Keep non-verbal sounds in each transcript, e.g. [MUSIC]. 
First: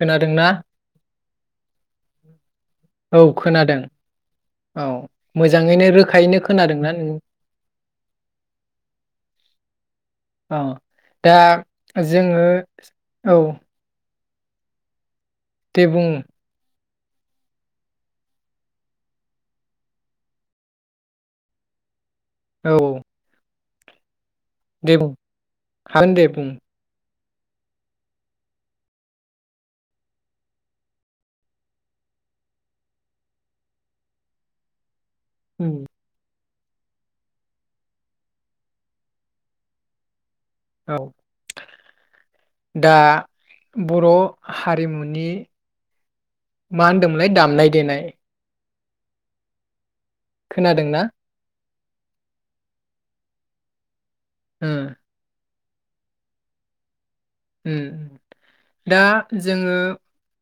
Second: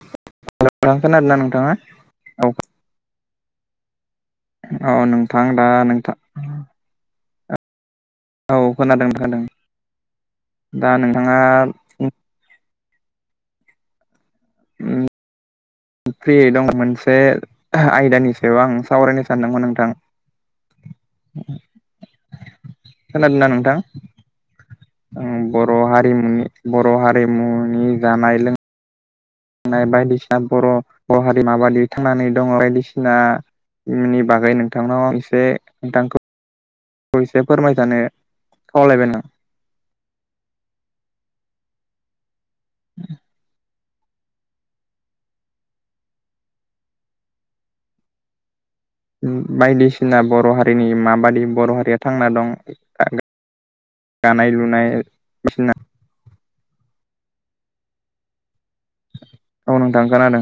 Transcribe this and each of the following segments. खोनादोंना खोनादों ना नोंथाङा औ। औ खोनादों औ। नोंथां दा मोजाङैनो नोंथां रोखायैनो खोनादों ना नों औ खोनादों खोनादों औ। दा जोङो औ। दे बुं ओम फ्रियै दं। मोन [UNINTELLIGIBLE] आयदानि सायाव आं सावरायनो सानदोंमोन नोंथां। औ औ खोनादों ना नोंथां? दे बुं ओ बर' हागोन दे बुं हारिमुनि बर' हारिमुनि जानाय लों नाय बायदिसिना बर' बर' हारिमा बादि थांनानै दङ' बायदिसिना नि बागै नोंथांनाव आं एसे उम नोंथांखौ एसे फोरमायजानो खावलायबाय नों औ। दा बर' हारिमुनि मा होनदोंमोनलाय? दामनाय देनाय। उम बायदिसिना बर' हारिनि खोनादोंना माबादि बर' हारिया थांना दं [UNINTELLIGIBLE] दानाय ओ लुनाय [UNINTELLIGIBLE] उम दा औ जोङो नोंथां खोनादों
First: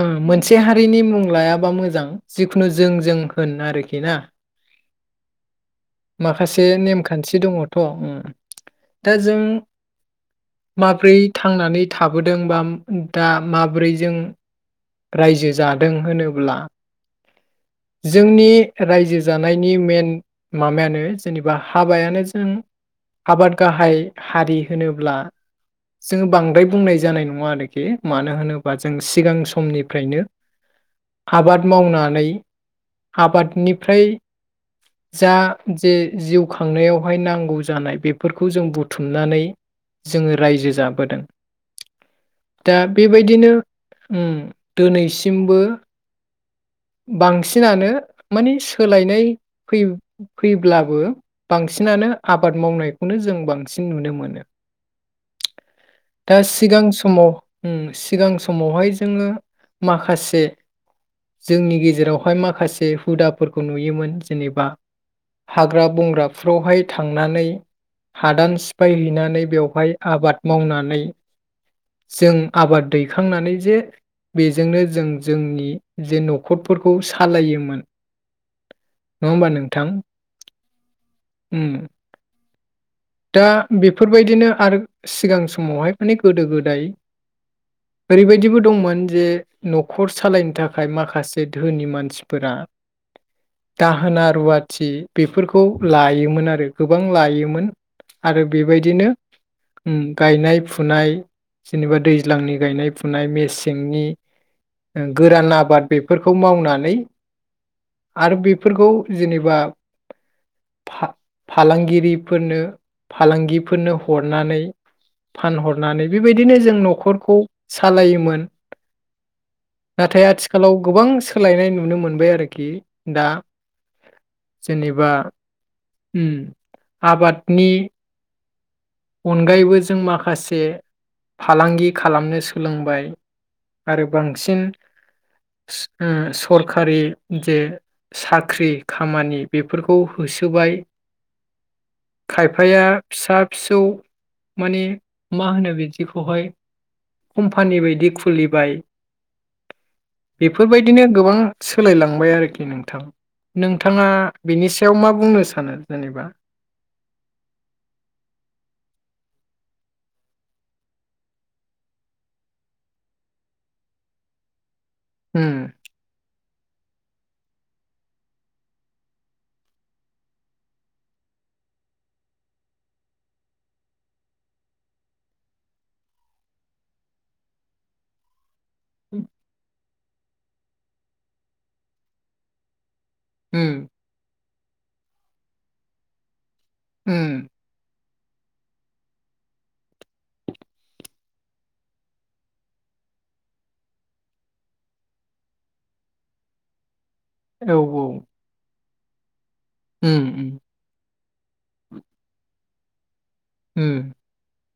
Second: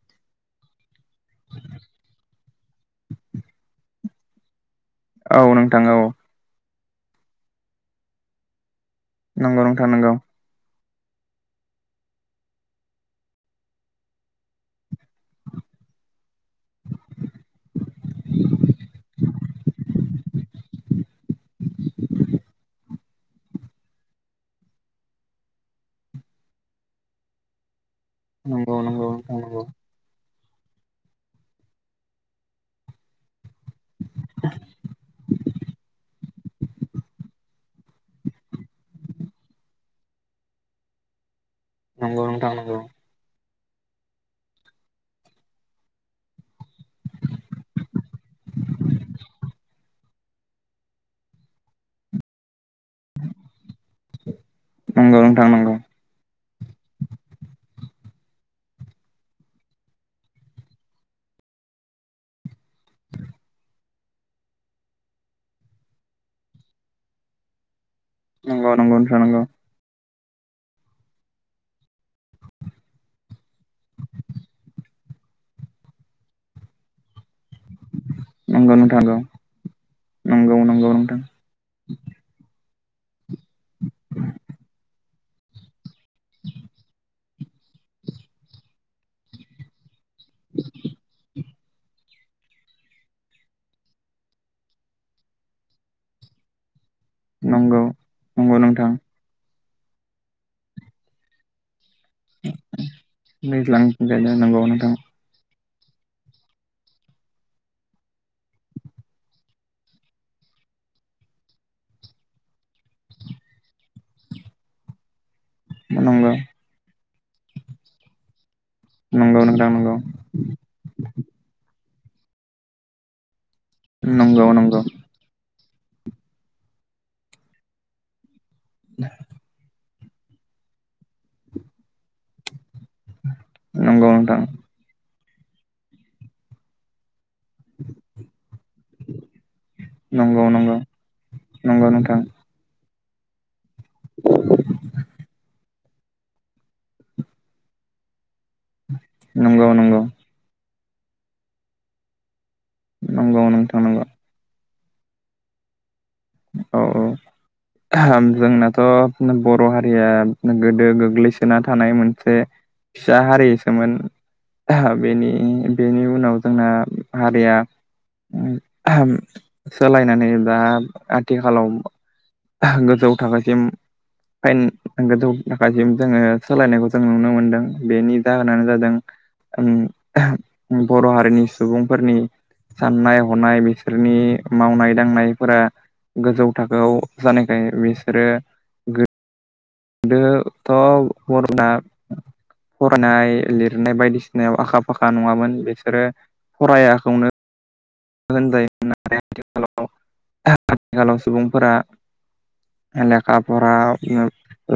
ओ मोनसे हारिनि मुं लायाबा मोजां। जिखुनु जों जों होन आरोखि ना औ नोंथां औ। बे नेमखान्थि दङथ' उम। दा जों नंगौ नोंथां नोंगौ। माब्रै थांनानै थाबोदों बा दा माबोरै जों रायजो जादों होनोब्ला जोंनि रायजो जानायनि मेन माबायानो जेने बा हाबायानो जों आबाद गाहाय हारि होनोब्ला जोङो बांद्राय बुंनाय जानाय नङा आरोखि। मानो होनोबा नंगौ जों नंगौ सिगां स मनिफ्रायनो आबाद मावनानै आबादनिफ्राय जा जे जिउ खांनायावहाय नांगौ जानाय बेफोरखौ जों बुथुमनानै जोङो रायजो जाबोदों। नोंथां दा बेबायदिनो उम दोनैसिमबो [INAUDIBLE] बांसिनानो मानि सोलायनाय फै-फैब्लाबो बांसिनानो आ बाद मावनायखौनो जों बांसिन नुनो मोनो। नंगौ नंगौ नोंथां दा सिगां समाव उम सिगां समावहाय जोङो माखासे जोंनि गेजेरावहाय माखासे बे हुदाफोरखौ नुयोमोन। जेनेबा हाग्रा बंग्राफ्रावहाय थांनानै हादान नंगौ नंगौ नोंथां सिफायहैैनानै बेवहाय आबाद मावनानै जों आबाद दैखांनानै जे बेजोंनो जों जोंनि जे न'खरफोरखौ सालायोमोन। नंगौ नङा होमबा नोंथां? नंगौ नंगौ नोंथां उम। दा बेफोरबायदिनो आरो सिगां समावहाय माने गोदो गोदाय ओरैबायदिबो दंमोन जे न'खर सालायनो थाखाय माखासे धोनि मानसिफोरा दाहोना रुवाथि बेफोरखौ लायोमोन आरो गोबां लायोमोन नंगौ आरो नंगौ नोंथां नंगौ नोंथां नंगौ नोंथां बेबायदिनो उम गायनाय फुनाय जेनेबा दैज्लांनि गायनाय फुनाय दैज्लां मेसेंनि नंगौ नोंथां गोरान आबाद बेफोरखौ मावनानै आरो बेफोरखौ जेनेबा फालांगिरिफोरनो फालांगिफोरनो हरनानै फानहरनानै नंगौ बेबायदिनो जों न'खरखौ सालायोमोन नंगौ नोंथां नाथाय आथिखालाव गोबां सोलायनाय नुनो मोनबाय आरोखि दा नंगौ नंगौ उ आबादनि अनगायैबो जों माखासे फालांगि खालामनो सो सोलोंबाय आरो नंगौ नंगौ नोंथां बांसिन ओ सरखारि जे साख्रि खामानि बेफोरखौ नंगौ होसोबाय नंगौ नंगौ नोंथां खायफाया फिसा फिसौ माने मा होनो बिदि बिदिखौहाय खमपानि बायदि खुलिबाय नंगौ नंगौ बेफोरबादि बिदिनो गोबां सोलायलांबाय आरोखि नोंथां नंगौ नोंथां नंगौ नोंथाङा बिनि सायाव मा बुंनो सानो जेनेबा औ औ आहाम जोंनाथ' बर' हारिया गोदो गोग्लैसोना थानाय मोनसे फिसा हारिसोमोन बेनि उम बेनि उनाव जोंना हारिया सोलायनानै दा आथिखालाव गोजौ थाखोसिम। फाइन गोजौ थाखसिम जोङो सोलायनायखौ जों नुनो मोनदों बेनि दा नानो जादों ओम बर' हारिनि सुबुंफोरनि साननाय हनाय उम बिसोरनि मावनाय दांनायफोरा गोजौ थाखोआव उम जानायखाय बिसोरो गोदोथ' बर'ना फरायनाय लिरनाय बायदिसिनायाव आखा फाखा नङामोन बिसोरो फरायाखौनो औ औ [UNINTELLIGIBLE] खा उम उम फरा उम उ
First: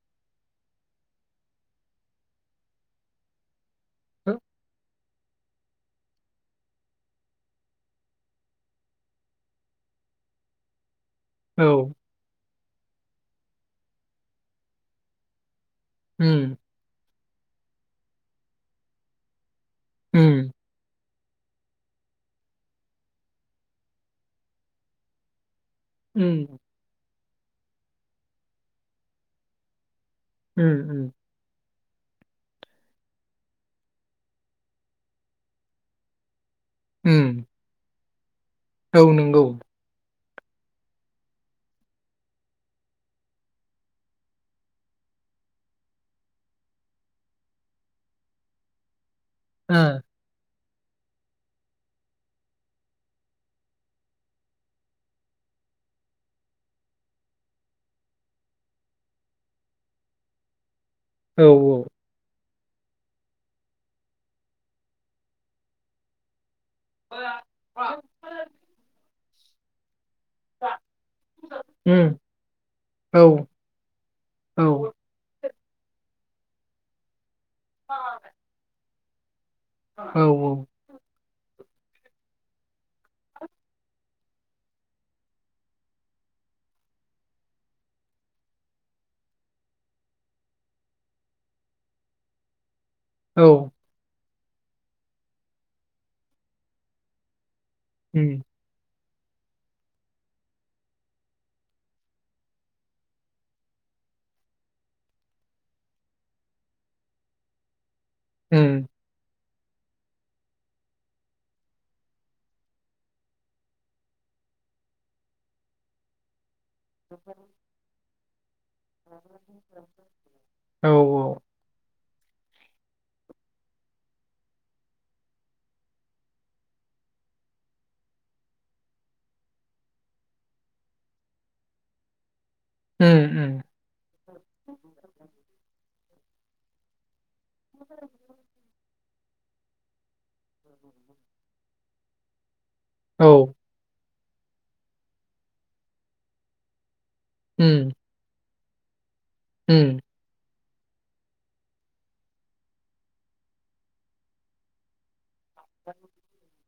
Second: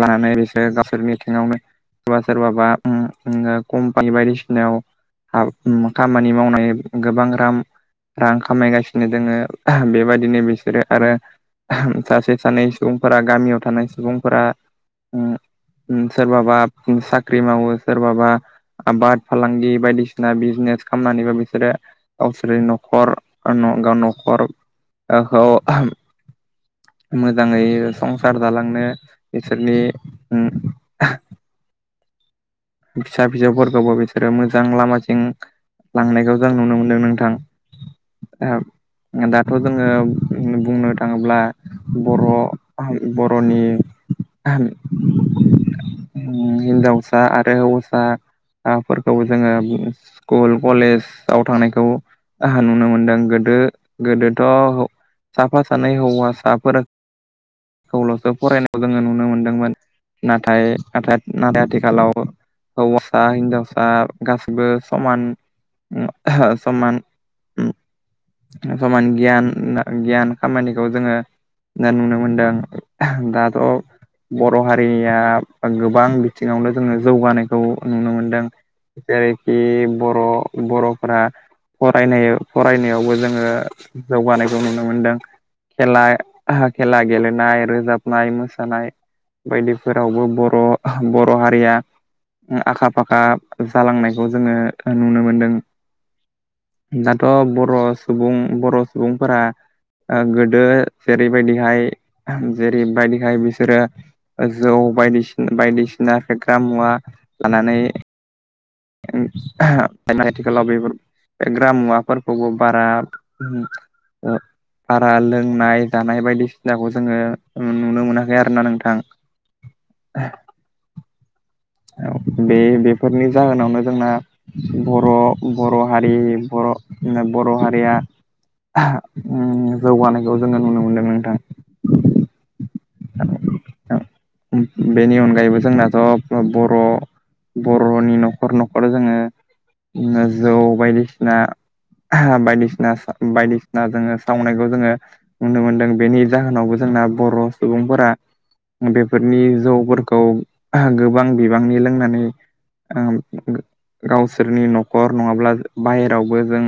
लानानै बिसोरो गावसोरनिथिङावनो सोरबा सोरबाबा उम उम कम्पानि बायदिसिनायाव हाब खामानि मावनाय गोबां राम रां खामायगासिनो दोङो बेबायदिनो बिसोरो आरो औ सासे सानै सुबुंफोरा गामियाव थानाय सुबुंफोरा उम सोरबाबा सा ख्रि मावो सोरबा आबाद फालांगि बायदिसिना उम बिजनेस खामनानै बिसोरो गावसोरनि न'खर गाव न'खरखौ उम मोजाङै संसार जालांनो बिसोरनि उम उ उ फिसा फिसौफोरखौबो बिसोरो मोजां लामाथिं लांनायखौ जों नुनो मोनदों नोंथां उम औ ओ नंगौ दाथ' जोङो बुंनो थाङोब्ला बर' बर'नि उम हिनजावसा आर हौवासा माबाफोरखौबो जोङो ओ स्कुल कलेजआव थांनायखौ आहा नुनो मोनदों गोदो गोदोथ' साफा सानै हौवासाफोर खौल'सो फरायनायाव जोङो नुनो मोनदोंमोन नाथाय नाथाय औ नाथाय आथिखालाव हौवासा हिनजावसा गासैबो समान समान, औ समान गियान, गियान खामानिखौ जोङो दा नुनो उम मोनदों औ दाथ' बर' औ हारिया गोबां बिथिङावनो जोङो जौगानायखौ नुनो मोनदों जेरै बि औ बर' औ बर'फोरा फरायनाय फरायनायावबो जोङो जौगानायखौ नुनो मोनदों। खेला- खेला गेलेनाय रोजाबनाय मोसानाय बायदिफोरावबो बर' बर' हारिया ओ आखा फाखा औ जालांनाय खौ जोङो नुनो मोनदों दाथ' बर' सुबुं उम बर' सुबुंफोरा ओ गोदो जेरैबायदिहाय जेरैबायदिहाय बिसोरो जौ बायदिसिन बायदिसिना फेग्रा मुवा लानानै उम आथिखालाव बेफोर फेग्रामुवाफोरखौबो बारा ओ बारा लोंनाय जानाय बायदिसिनाखौ जोङो नुनो मोनाखै आरोना नों औ औ औ बे बेफोरनि जाहोनावनो जोंना बर' बर' हारि बर' बर' हारिया उम जौगानायखौ जोङो नुनो मोनदों नोंथां। उम उम बेनि अनगायैबो जोंनाथ' बर' बर'नि न'खर न'खर जोङो जौ बायदिसिना बायदिसिना औ बायदिसिना जोङो मावनायखौ जोङो नुनो मोनदों बेनि जाहोनावबो जोंना बर' उम सुबुंफोरा बे फोरनि उम जौफोरखौ गोबां बिबांनि लोंनानै ओ गावसोरनि न'खर नङाब्ला बाहेरावबो जों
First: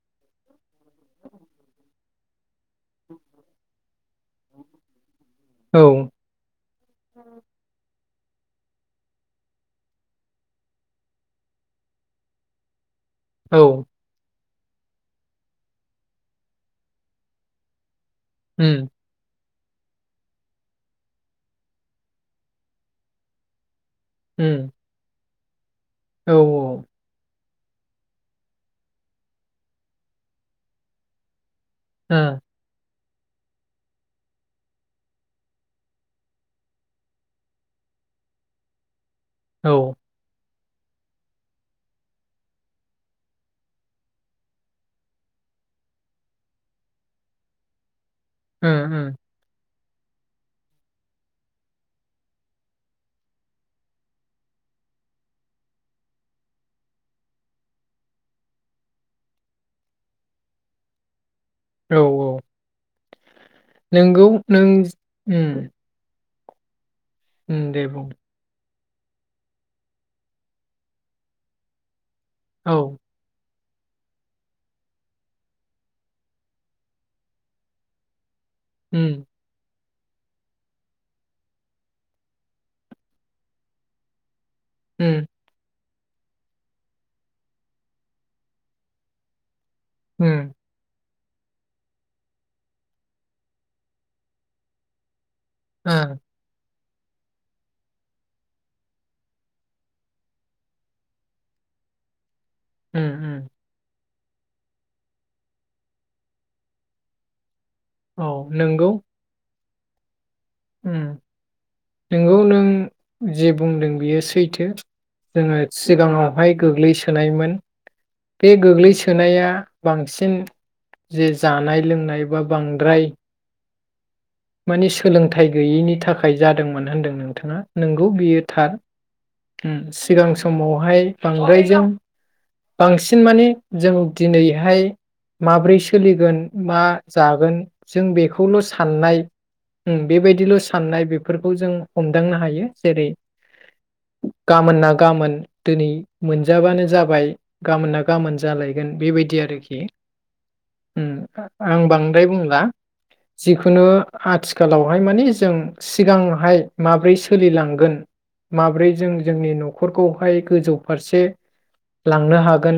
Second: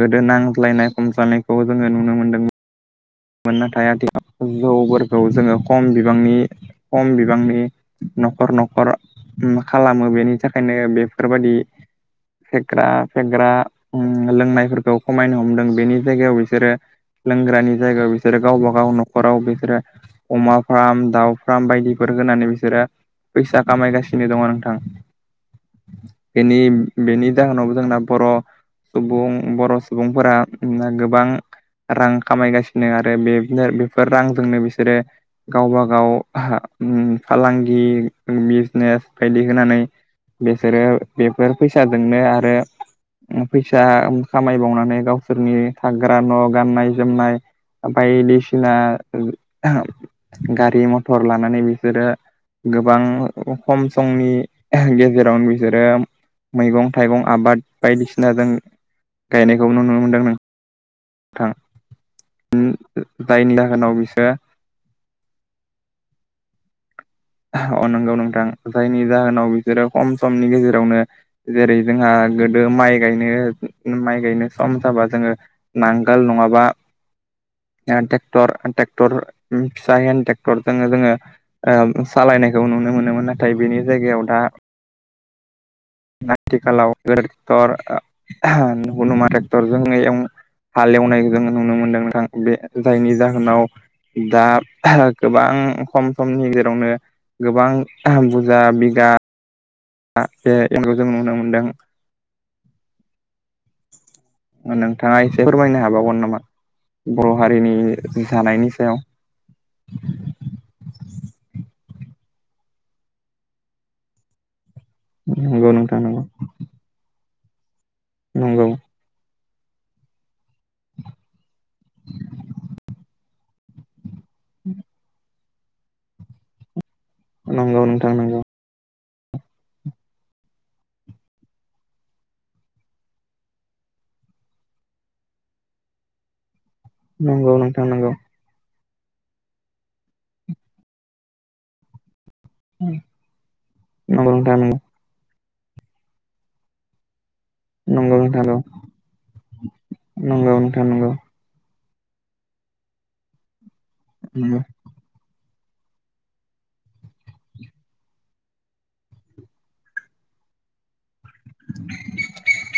गोदो नांज्लायनाय खमज्लायनायखौ जोङो नुनो मोनदों मोन नाथाय आथिखालाव जौफोरखौ जोङो खम बिबांनि खम बिबांनि न'खर न'खर खालामो बेनि थाखायनो बेफोरबादि फेग्रा फेग्रा औ उम लोंनायफोरखौ खमायनो हमदों बेनि जायगायाव बिसोरो लोंग्रानि जायगा बिसोरो गावबा उम गाव न'खराव बिसो रो अमा फार्म दाउ फार्म बायदिफोर होनानै बिसोरो फैसा खामायगासिनो दङ उम नोंथां औ बेनि -बेनि जाहोनाव जोंना बर' सुबुं बर' सुबुंफोरा गोबां रां औ ओ खामायगासि आरो बेफोर रांजोंनो बिसोरो गावबा गाव उम फालांगि बि-बिजनेस बायदि होनानै औ बेसोरो बेफोर फैसाजोंनो आरो फैसा खामायबावनानै गावसोरनि थाग्रा न' गाननाय जोमनाय बायदिसिना उम उम गारि मथर लानानै बिसोरो गोबां खम समनि गेजेरावनो बिसोरो मैगं थाइगं आबाद बायदिसिना जों गायनायखौ नुनो मोनदों नों औ औ जायनि जाहोनाव नोंगौ बिसोरो नों उम उम अ दे बुं नंगौ नोंथां। जायनि जाहोनाव बिसोरो खम समनि गेजेरावनो जेरै जोंहा गोदो औ माइ गायनो माइ गायनो सम जाबा जोङो नांगोल नङाबा हेनटेक्टर टेक्टर उम उम फिसा हेन्द ट्रेक्टरजोंनो जोङो ओ सालायनायखौ नुनो मोनो नाथाय बेनि जायगायाव दा उम आथिखालाव [UNINTELLIGIBLE] टेक्टरजों एल उम हाल एवनाय जोङो नुनो मोनदों नोंथां बे जायनि जाहोनाव दा गोबां ओ खम समनि गेजेरावनो गोबां बुजा बिगा दा [UNINTELLIGIBLE] एनखौ जों नुनो मोनदों। उम-उम नोंथाङा एसे फोरमायनो हाबावगोन नामा बर' हारि जैनि औ जानायनि नोंगौ सायाव उम नोंगौ नों जेबुंदों बेयो सैथो जोङो नंगौ नोंथां नंगौ सिगांआवहाय गोग्लैसोनायमोन बे नंगौ गोग्लैसोनाया बांसिन जे जानाय लोंनाय बा बांद्राय माने सोलोंथाइ गैयिनि थाखाय जादोंमोन होनदों नोंथाङा नंगौ बियो थार। उम सिगां समावहाय बांद्रायजों बांसिन माने जों दिनैहाय माब्रै सोलिगोन मा नंगौ जागोन नोंथां जों नंगौ बेखौल' साननाय उम बेबायदिल' साननाय बेफोरखौ जों हम दांनो हायो जेरै नंगौ नोंथां गामोन ना गामोन दिनै मोनजाबानो जाबाय गाबोन ना नंगौ नंगौ गाबोन नोंथां नंगौ जालायगोन बेबायदि आरोखि आं बांद्राय बुंला जिखुनु नंगौ सिगांहाय माब्रै सोलिलांगोन माब्रै जों जोंनि न'खरखौहाय गोजौ फारसे लांनो हागोन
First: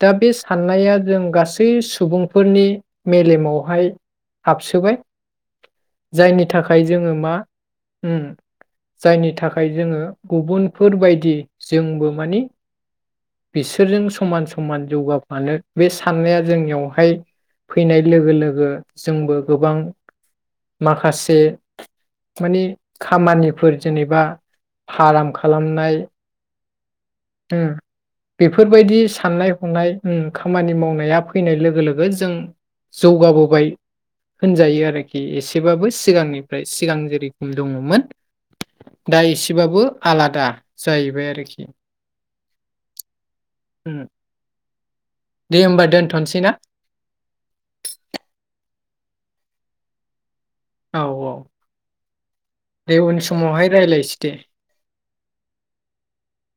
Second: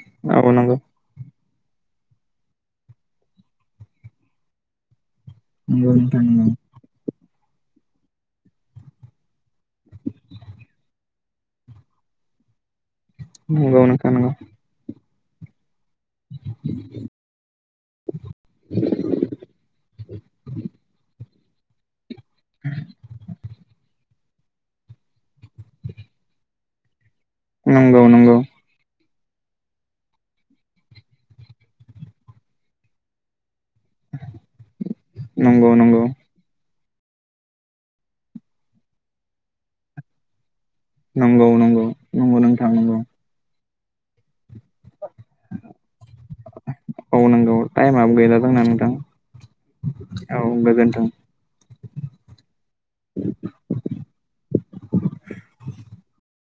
दा बे साननाया जों गास [UNINTELLIGIBLE] सुबुंफोरनि मेलेमावहाय हाबसोबाय जायनि नोंथां थाखाय जोङो मा उम जायनि थाखाय जोङो गुबुनफोर बायायदि जोंबो मानि बिसोरजों समान समान जौगाफानो बे साननाया जोंनियावहाय फैनाय लोगो लोगो जोंबो गोबां माखासे मानि खामानिफोर जेनेबा फाराम खालामनाय उम नंगौ नंगौ बेफोरबायदि साननाय हनाय उम खामानि मावनाया फैनाय लोगो लोगो जों जौगाबोबाय होनजायो आरोखि औ नंगौ नोंथां नंगौ नोंथां नंगौ एसेबाबो सिगांनिफ्राय सिगां जेरै खम दङमोन दा एसेबाबो आलादा नंगौ जायैबाय आरोखि नंगौ नंगौ नोंथां नंगौ उम दे होमबा दोनथ'नोसै ना औ नंगौ टाइमाबो गैला जोंना नोंथां [INAUDIBLE] औ गोजोन्थों औ दे उन समावहाय रायलायसै दे [INAUDIBLE]